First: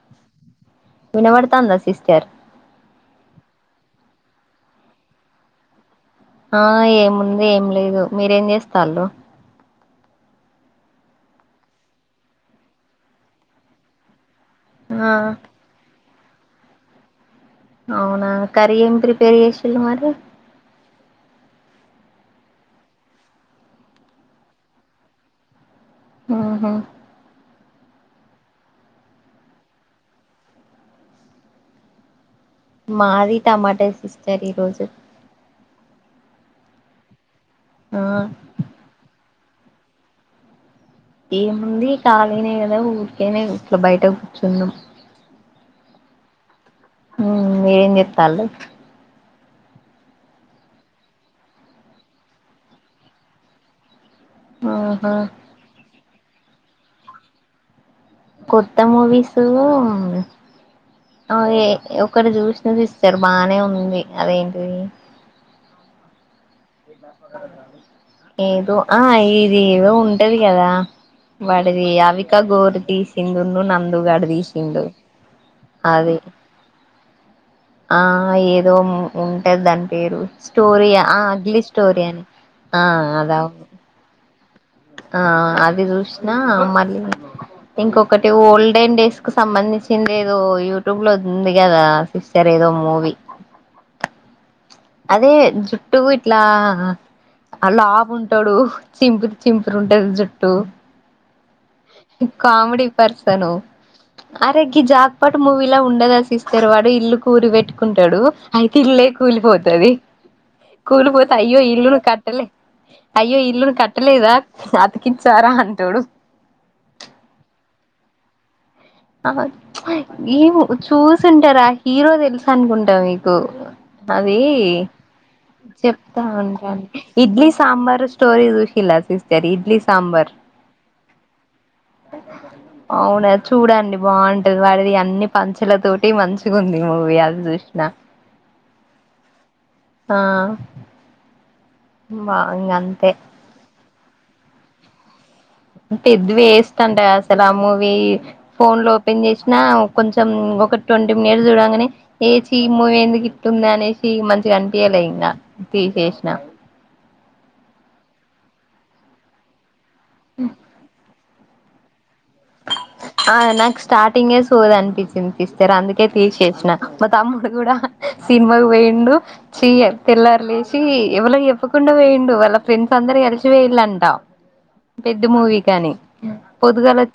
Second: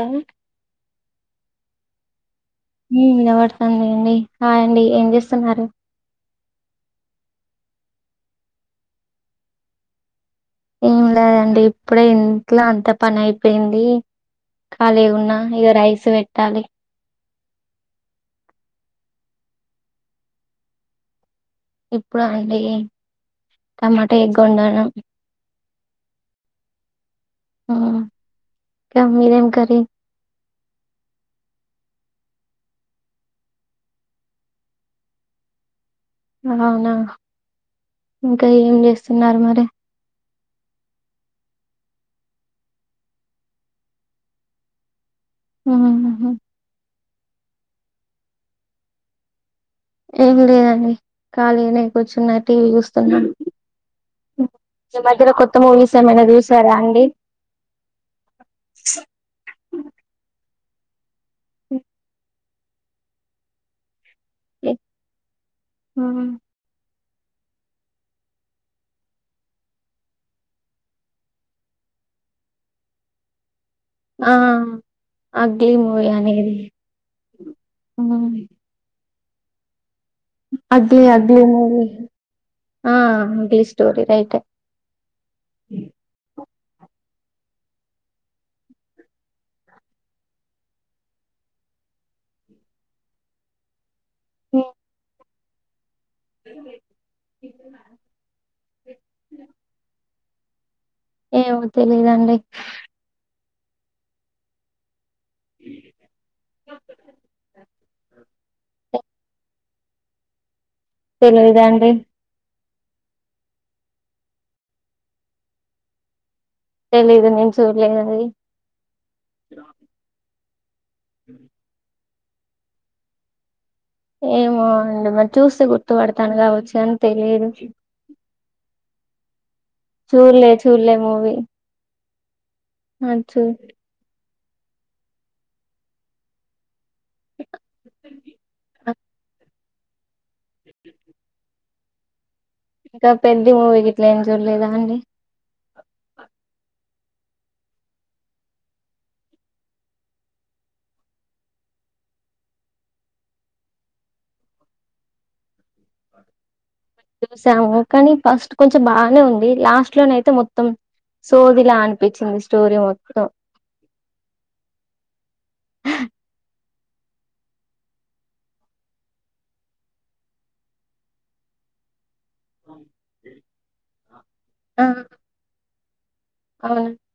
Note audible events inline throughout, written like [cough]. Hello వినబడతాందా sister మ్ వినబడతాంది అండి హాయ్ అండి ఏం చేస్తున్నారు ఆ ఏముంది ఏం లేదు మీరేం చేస్తళ్ళు ఏం లేదండి ఇప్పుడే ఇంట్లో అంత పని అయిపోయింది ఆ ఖాళీగున్నా ఇగ రైస్ పెట్టాలి అవునా కర్రీ ఏం ప్రిపేర్ చేసిళు మరి ఇప్పుడ అండి టమాటా ఎగ్ వండాను మ్ హు మ్ క మీదేం కర్రీ మాది టమాటా సిస్టర్ ఈరోజు అవునా ఆ ఇంకా ఏం చేస్తున్నారు మరి ఏముంది ఖాళీనే కదా ఊర్కేనే ఇట్లా బయట కూర్చున్నాం మ్ హు మ్ మీరేం చేత్తాళ్ళు ఏం లేదండి ఖాళీనే కూర్చున్నా టీవీ చుస్తున్నా ఈ ఆహా మధ్యలో కొత్త మూవీస్ ఏమైనా చూసారా అండి కొత్త మూవీసు ఆ ఎ ఒకటి చూస్ అది చరు బానే ఉంది అదేంటిది మ్ హు ఏదో ఆ ఇది ఏదో ఉంటది కదా వాడిది అవికాగోర్ తీసింది ఉందున దు గాడు ఆ దీసిండు అగ్లీ మూవీ అది అనేది ఆ ఏదో ఉంటే దాని పేరు స్టోరీ అగ్లీ ఆ అగ్లీ మూవీ స్టోరీ అని ఆ అంకిల్ అదవుదు స్టోరీ రైటే ఆ అది చూసినా మళ్ళీ ఇంకొకటి ఓల్డెన్ డేస్కు సంబంధించింది ఏదో యూట్యూబ్లో ఉంది కదా సిస్టర్ ఏదో మూవి అదే జు ట్టు ఇట్లా లావు ఉంటడు చింపురు చింపురు ఉంటది జు ఏమో హలో తెలీదండి కామెడీ పర్సన్ అరే గీ జాట్ పాటు మూవీలా ఉండ సిస్టర్ వాడు ఇల్లు కు ఊరి పెట్టుకుంటాడు అయితే ఇల్లే కోల్పోద్ది కూలిపోతది అయ్యో తెలీదండి ఇల్లు కట్టలే అయ్యో ఇల్లును కట్టలేదా అతికించారా అంటాడు తెలీదు నేను చూడలేదు అది ఆ ఏ చూసుంటారా హీరో తెలుసు అనుకుంటా మీకు అది ఏమో అండి మరి చూస్తే చెప్తా గుర్తుపడతాను కావచ్చు కాని ఉంటందీ తెలియదు ఇడ్లీ సాంబార్ స్టోరీ చూసిలా ఇడ్లీ సాంబార్ చూడలే చూడలే మూవీ అది అవునా చూ చూడండి బాగుంటది వాడిది అన్ని పంచుల తోటి మంచిగా ఉంది మూవీ ఇవాళ చూసిన ఆ బా ఇంగ అంతే ఇంకా పెద్ద మూవీకి ఇట్లా ఏం చూడలేదా అండి పెద్ది వేస్ట్ అంట అసలు ఆ మూవీ ఫోన్ లో ఓపెన్ చేసినా కొంచెం ఒక ట్వంటీ మినిట్స్ చూడంగానే ఏచీ ఈ మూవీ ఎందుకు ఇట్టుంది అనేసి మంచిగా కనిపియలే ఇంకా తీసేసిన చూసాము కానీ ఫస్ట్ కొంచెం బాగానే ఉంది లాస్ట్ లోన అయితే మొత్తం సోదిలా అనిపించింది స్టోరీ మొత్తం ఆ నాకు స్టార్టింగే సోది అనిపించింది సిస్టర్ అందుకే తీసేసిన మా తమ్ముడు కూడా సినిమాకు పోయిండు చ్ తెల్లారు లేచి ఎవరికి చెప్పకుండా పోయిండు వాళ్ళ ఫ్రెండ్స్ అందరు కలిసి పోయిందంట ఆ పెద్ద మూవీ కాని అవును పొద్దుగాల నుంచి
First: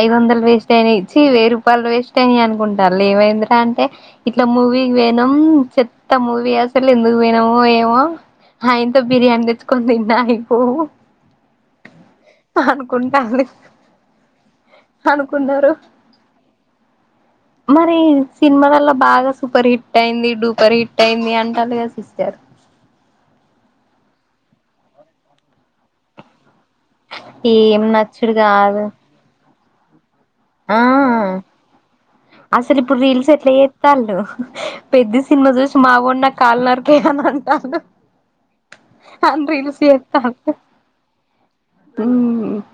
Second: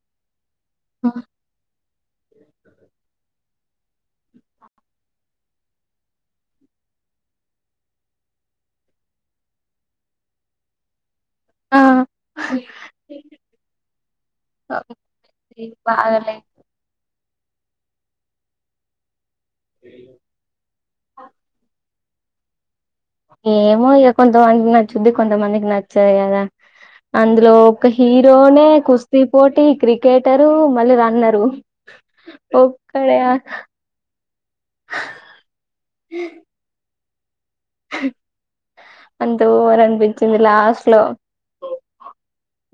ఐదు వందలు వేస్ట్ అయినా చీ వేయి రూపాయలు వేస్ట్ అయినయి అనుకుంటారు ఏమైందరా అంటే ఇట్లా మూవీ పోయినం చెత్త మూవీ అసలు ఎందుకు ఎందుకు పోయినమో ఏమో ఆ ఇంత బిర్యానీ తెచ్చుకొని తిన్నా అయిపోవు ఆ అనుకుంటాళ్ళు పాప మూవీ బాగాలే మరి సినిమాలలో బాగా సూపర్ హిట్ అయింది డూపర్ హిట్ అయింది అంటారు కద సిస్టర్ ఏమో ఇగ కొంతమందికి నచ్చుంది కొంతమందికి నచ్చదు కదా అందులో ఏం ఒక నచ్చుడు హీరోనే కాదు కుస్తీ పోటి క్రికెటర్ ఆ మళ్ళీ రన్నరు అసలు ఇప్పుడు ఒక్కడే రీల్స్ ఎట్లా చేస్తారు పెద్ద సినిమా చూసి మావోడు నా కాలు నరుకు చెయ్యమంటారు అంత ఓవర్ అనిపించింది లాస్ట్ లో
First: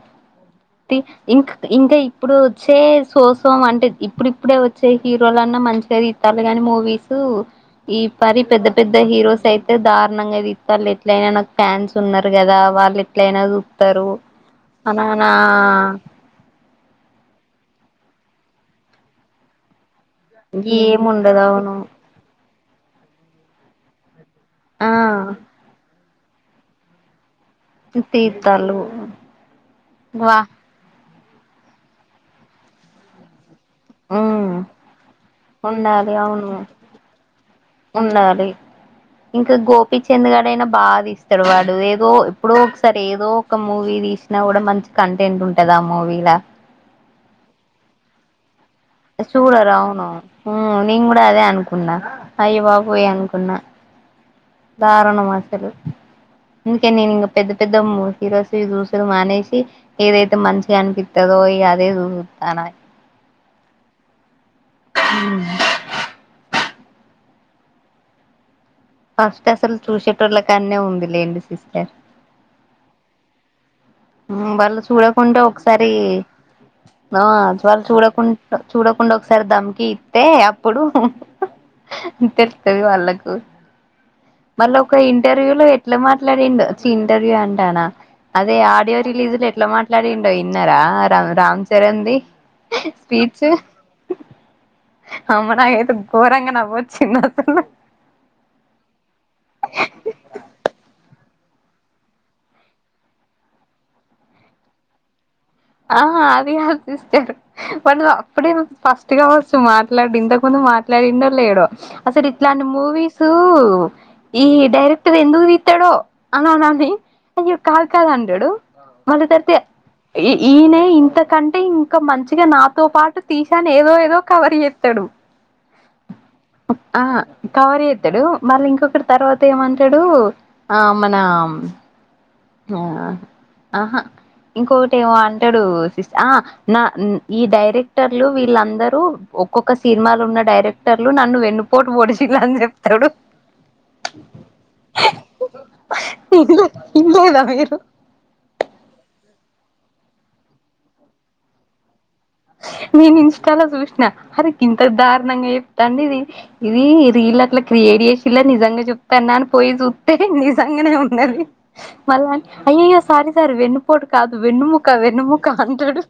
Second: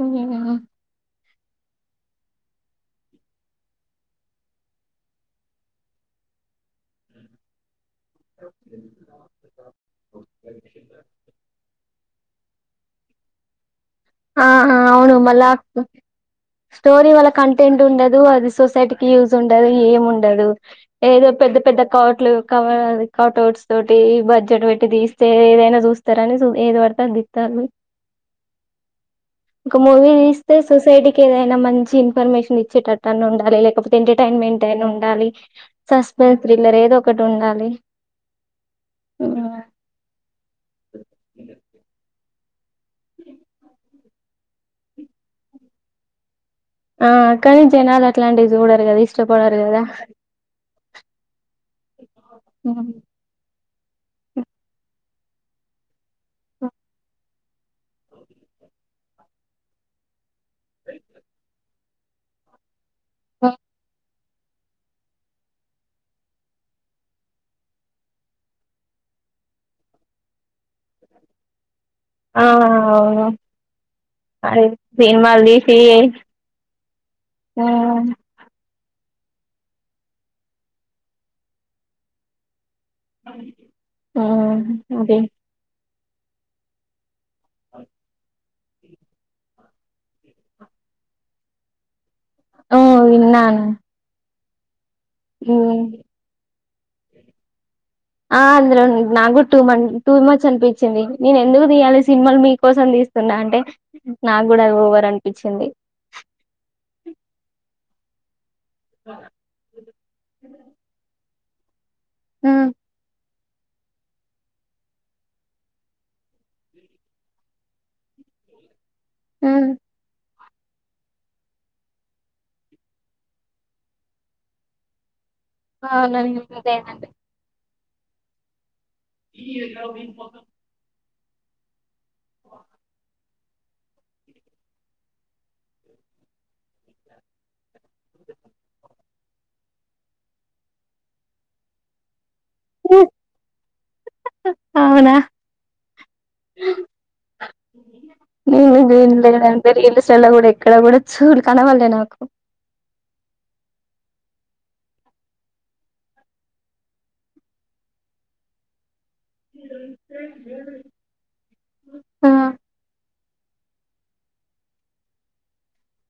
ఉ ఇం ఇకే ఇప్పుడు వచ్చే సోసం అంటే ఇప్పుడిప్పుడే వచ్చే హీరోలన్నా మంచిగా ఇతరు గాని మూవీస్ ఈ పరి పెద్ద పెద్ద హీరోస్ అయితే దారుణంగా తీస్తారు ఎట్లయినా నాకు ఫ్యాన్స్ ఉన్నారు కదా వాళ్ళు ఎట్లయినా చూస్తారని ఆహ అవును మళ్ళ స్టోరీ వాళ్ళ కంటెంట్ ఉండదు అది సొసైటీకి యూజ్ ఉండదు ఏం ఉండదు ఏదో ఏముండదు పెద్ద అవును పెద్ద కోట్లు కటౌట్లు తోటి బడ్జెట్ పెట్టి ఆ తీస్తే ఏదైనా చూ చూస్తారని ఏది పడితే అది తీస్తారు అంతే ఒక మూవీ తీస్తే సొసైటీకి ఏదైనా మంచి ఇన్ఫర్మేషన్ ఇచ్చేటట్టు అన్న ఉండాలి మ్మ్ ఎంటర్టైన్మెంట్ అయినా ఉండాలి ఉండాలి సస్పెన్స్ అవును థ్రిల్లర్ ఏదొ ఒకటి ఉండాలి ఉండాలి ఇంకా గోపీచంద్గాడయినా బాగాది ఇస్తాడు వాడు ఏదో ఇప్పుడో ఒకసారి ఏదో ఒక మూవీ తీసిన కూడా మంచి కంటెంట్ ఉంటది ఆ మూవీలా ఆ కానీ జనాలు అట్లాంటిది చూడరూ చూడరు ఆవును ఉమ్ నేను కూడా అదే అనుకున్న ఐబాబోయ్ అనుకున్న దారుణం అసలు ఇందుకే నేను ఇంకా పెద్ద పెద్ద హీరోస్ చూ మానేసి ఏదైతే మంచిగా అనిపితదో ఈ అదే చూరుతన మ్మ్ అ ఫస్ట్ అసలు చూసేట వాళ్ళ కన్నే ఉంది లేండి సిస్టర్ ఆ అవును వాళ్ళు చూడకుండా సినిమాలు తీసి ఒకసారి ఆ వాళ్ళ చూడకు చూడకుండా ఒకసారి దమ్కి ఇస్తే అప్పుడు ఉంటది వాళ్ళకు మళ్ళ ఒక ఇంటర్వ్యూ లో ఇట్లా మాట్లాడిండు చ్చి ఇంటర్వ్యూ అంటానా అదే ఆడియో రిలీజ్ లో ఎట్లా మాట్లాడిండో విన్నారా రా రామ్ చరణ్ ది స్పీచ్ విన్నాను ఆమ్మో ఉమ్. నాకైతే కోరంగా నవ్ వచ్చింది అస్సలు ఆ అందులో నాకు టూ మ టూ మచ్ అనిపించింది నేను ఎందుకు తీయాలి సినిమాలు మీకోసం తీస్తున్నా అంటే నాకు కూడా ఓవర్ అనిపించింది ఆ అది కాదు సిస్టర్ పడుద అప్పుడే ఫస్ట్ కావచ్చు మాట్లాడుడు ఇంతకు ముందు మాట్లాడిండో లేడో అసలు ఇట్లాంటి ఉమ్, మూవీస్ ఈ డైరెక్టర్ ఎందుకు తెస్తాడో అన్న నీ అ కాదు కాదు అండడు మళ్ళ తతే ఉమ్. ఈయనే ఇంతకంటే ఇంకా మంచిగా నాతో పాటు తీసాను ఏదో ఏదో కవర్ చేస్తాడు అవునందేనండి కవర్ జెస్తాడు మళ్ళీ ఇంకొకటి తర్వాత ఏమంటాడు ఆ మన ఆ ఆహా ఇంకొకటి ఏమో అంటాడు సిస్ నా ఈ డైరెక్టర్లు వీళ్ళందరూ ఒక్కొక్క సినిమాలు ఉన్న డైరెక్టర్లు నన్ను వెన్నుపోటు ఓడి చెప్తాడూ అవునా నె నుదే లేదంటే రీల్స్ లలో కూడా ఎక్కడ కూడా చూడు కనబల్లె నాకు నేను ఇంస్టాలో చూసిన అరే గింత దారుణంగా చెప్తాండి ఇది ఇది రీల్ అట్ల క్రి ఎడిష్ చేశిల్లా నిజంగాచెప్ తెన్నాన్ పోయి చూత్తే నిజంగానే ఉన్నది మళ్ల ఆ అయ్యోయో సరి సారి వెన్నుపోడు కాదు వెన్నుముక్క వెన్నుముక అంటాడు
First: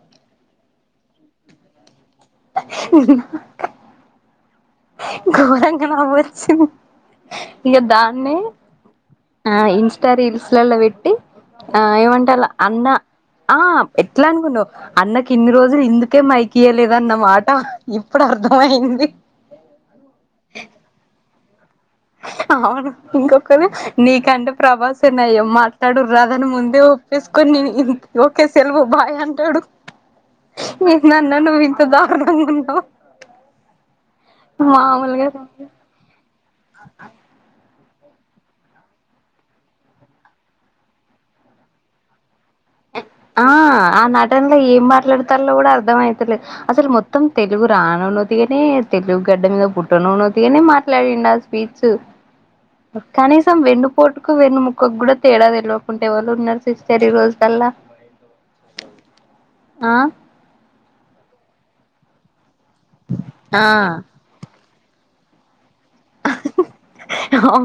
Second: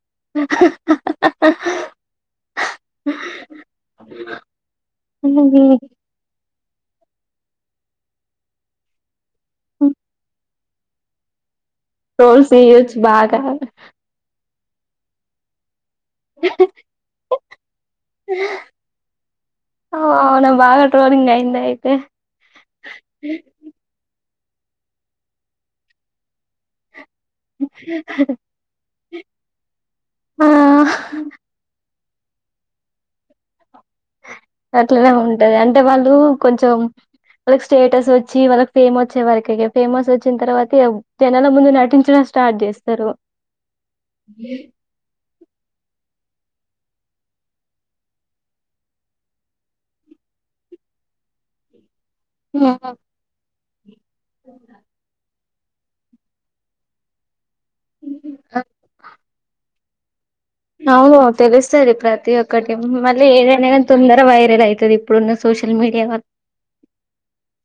గోరంగా నవ్వు వచ్చింది ఇగ దాన్నే ఆ ఇన్స్టా రీల్స్లలా పెట్టి ఆ ఏమంటలా ట్రోల్స్ అన్న చేయొచ్చు బాగా ఆ ఎట్లా అనుకున్నవ్ అన్నకి ఇన్ని రోజులు ఇందుకే మైకి ఇయలేదన్న మాట ఇప్పుడు అర్థమయింది ఆ ఓ అవునా బాగా ట్రోలింగ్ అయింద అవును ఇంకొకలు నీకంటే ప్రభాసె నయం మాట్లాడురాదని ముందే ఒ ప్పేసుకొని నేన్ ఓకే సెలవు బాయ్ అంటాడు ఆ మిందన్న నువ్వు ఇంత దారుణంగా ఉన్నావ్ అట్లానే ఉంటది అంటే వాళ్ళు కొంచెం రేస్ స్టేటస్ వచ్చి వాళ్ళకి ఫేమ్ వచ్చే వరకే ఇగ ఫేమస్ వచ్చిన తర్వాత జనాల ముందు నటించడం స్టార్ట్ చేస్తారు ఆ ఆ నటనలో ఏం మాట్లాడతల్లో కూడా అర్థమయి అసలు మొత్తం తెలుగు రానోనోతినే తెలుగు గడ్డ మీద పుట్టనన్నోతిగానే మాట్లాడిన్ ఉందా స్పీచ్చు ఉ అబావ్ వెన్ను పోటుకు వెన్ను ముకకు కూడ తేడా తెల్వకుంటే ఎవలున్నారు సిస్టర్ ఈ రోజు టెల్లా ఆ అవును తెలుస్తది ప్రతి ఒక్కటి మళ్ళీ ఆ ఏదైనా గాని తొందర వైరల్ అయితది. ఇప్పుడున్నా సోషి అహహు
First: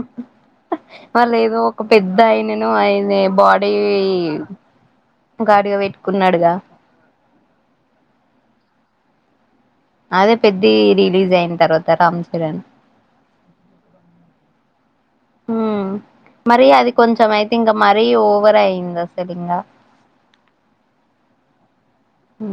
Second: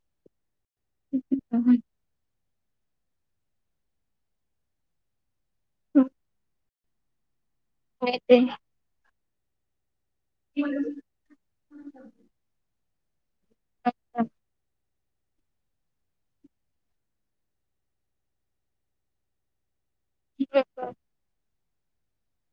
ఆ లేదు ఒక పెద్ద ఆయని నో ఆయిన్ని బాడీ గార్డ్గా పెట్టుకున్నాడుగా లేత్తే అదే పెద్ది రిలీజ్ అయిన తర్వాత రామ్ చరణ్ ఉ మరి అది కొంచెం అయితే ఇంకా మరీ ఓవర్ అయ్యందది అసలు ఇంగా. ఇ [unintelligible] ఉ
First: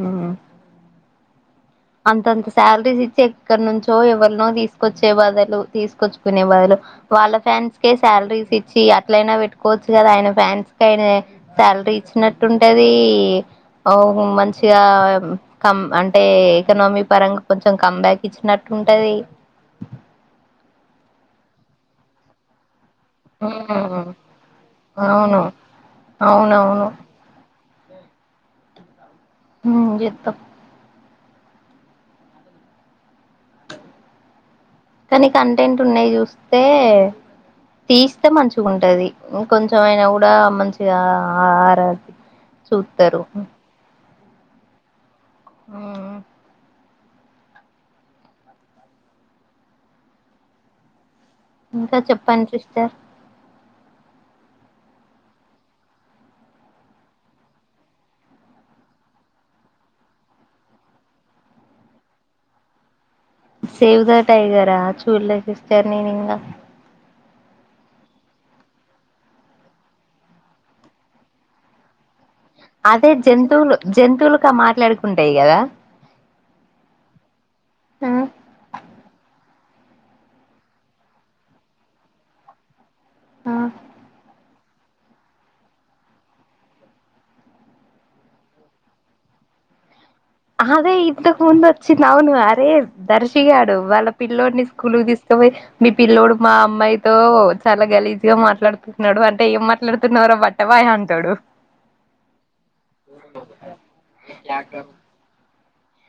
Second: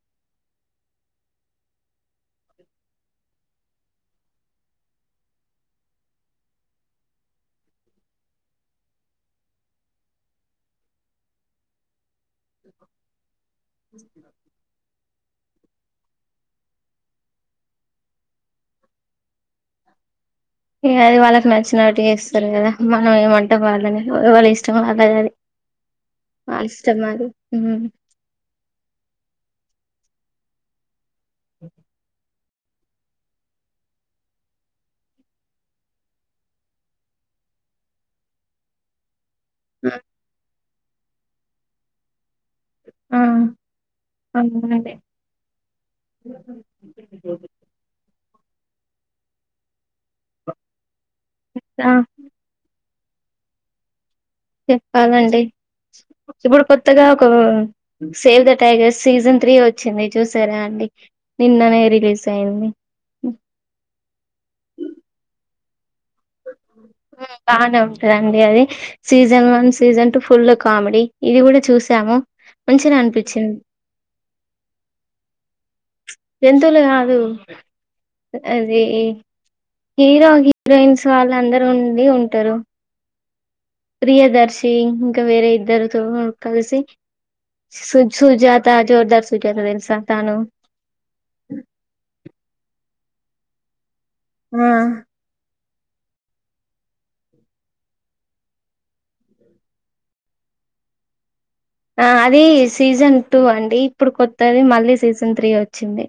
అంతంత శాలరీస్ ఇచ్చి ఎక్కడ నుంచో ఎవరినో తీసుకొచ్చే బదులు తీసుకొచ్చుకునే బదులు వాళ్ళ ఫ్యాన్స్కే శాలరీస్ ఇచ్చి అట్లయినా పెట్టుకోవచ్చు కదా ఆయన ఫ్యాన్స్ కైనా శాల్ ఇచ్చినట్టుంటది అవ్ హో మంచిగా కమ్ అంటే ఎకనామీ పరంగా కొంచెం కమ్ బ్యాక్ ఇచ్చినట్టు ఉంటాది. ఇంగ అది వాళ్ళకి నచ్చినట్టు చేస్తారు కదా మనమేమ్ అంటాం వాళ్ళని వాళ్ళి ఇష్టం వాళ్ళది. అవును వాళ్ళ అవునవును ఇష్టం అది ఉ ఉమ్ చెత్తాం ఉహు కానీ కంటెంట్ ఉన్నావి చూస్తే తీస్తే మంచిగ ఉంటాది. కొంచెం అయినా కూడా మంచిగా ఆరా చూత్తరు. అవును అదే ఉ [unintelligible] ఆ ఇంకా చెప్పండి సిస్టర్ చెప్పాలాండి ఇప్పుడు కొత్తగా ఒక save the tigers season three వచ్చింది చూసారా. నిన్ననే రిలీజ్ అయింది సేవ్ ద టైగరా చూల్లే సిస్టర్ నేను ఇంగా ఉ బానే ఉంటుందండి అది season one season two full comedy ఇది కూడా చూసాము. మంచిగా అదే అనిపించింది జంతువులు జంతువులుక మాట్లాడుకుంటాయి కదా. జంతువులు కాదు అదే హీరో హీరోయిన్స్ వాళ్ళందరూ ఉండి ఉంటారు ఆ ప్రియదర్శి ఇంకా వేరే ఇద్దరితో కలిసి [unintelligible] సుజాత జోర్దార్ సిటీ అంటే తెల్సా అదే ఇంతకు ముందు వచ్చింది అవును అరే దర్శిగాడు వాళ్ళ పిల్లోని ఆ స్కూల్ కి తీసుకో పొయ్ మీ పిల్లోడు మా అమ్మాయితో చాల గలీజ్గా మాట్లాడుతున్నాడు అంటే ఏం మాట్లాడుతున్నావ్ర బట్టే ఎ అంటాడు ఆ అది సీజన్ టూ అండి ఇప్పుడు కొత్తది మళ్ళీ సీజన్ త్రీ వచ్చింది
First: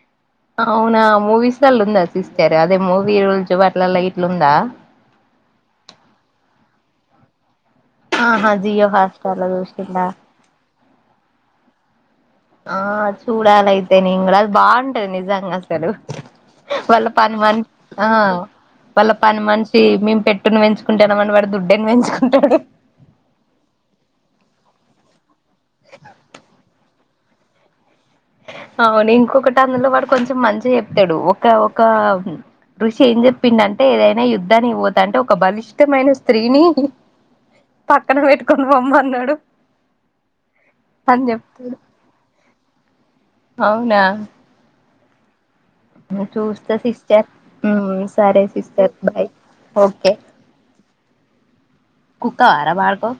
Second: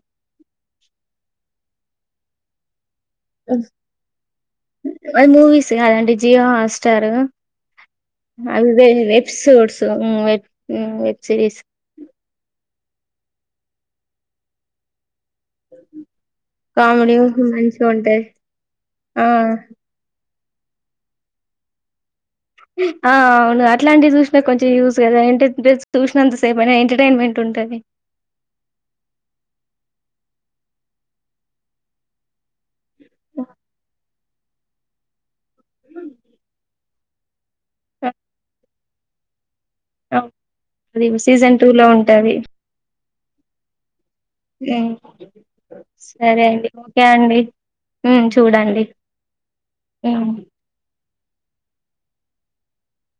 అవునా మూవీస్ లలో ఉందా సిస్టర్ అదే మూవీ రోజు అట్లలా ఇట్లుందా అది మూవిస్ కాదండీ జీయో హస్టర్ ఆహా నాలుగు జియో ఐదు హాట్స్టార్లో ఎపిసోడ్స్ చూసిండా వెబ్ సీరీస్ ఆ చూడాలయితే నేను కూడ అ బాగుంటది నిజంగా అసలు వాళ్ళ కామెడీ పని మనిషి మంచిగా ఉంటాయి వాళ్ళ ఆ పని మనిషి మేం పె ట్టి పెంచుకుంటాంమం వాడు దుడ్డిని పెంచు ఆ అవును అట్లాంటివి చూసిన కొంచెం యూజ్ కదా ఏ చూసినంత సేపు [unintelligible] ఎంటర్ టైన్మెంట్ ఉంటది అవును ఇంకొకటి అందులో వాడు కొంచెం మంచిగ చెప్తాడు ఒక ఒక ఋషి ఏం చెప్పిండు అంటే ఏదైనా యుద్ధానికి పోతా అంటే ఒక బలిష్టమైన స్త్రీని పక్కన పెట్టుకొని పొమ్మన్నాడు అది అని సీజన్ టూ చెప్తాడు లో ఉంటది అవునా [unintelligible] సరే అండి చూస్త ఓకే సిస్టర్ అండి ఉమ్ సరే చూడండి సిస్టర్ బాయ్ ఓకే ఉమ్ కుక్క అరవకు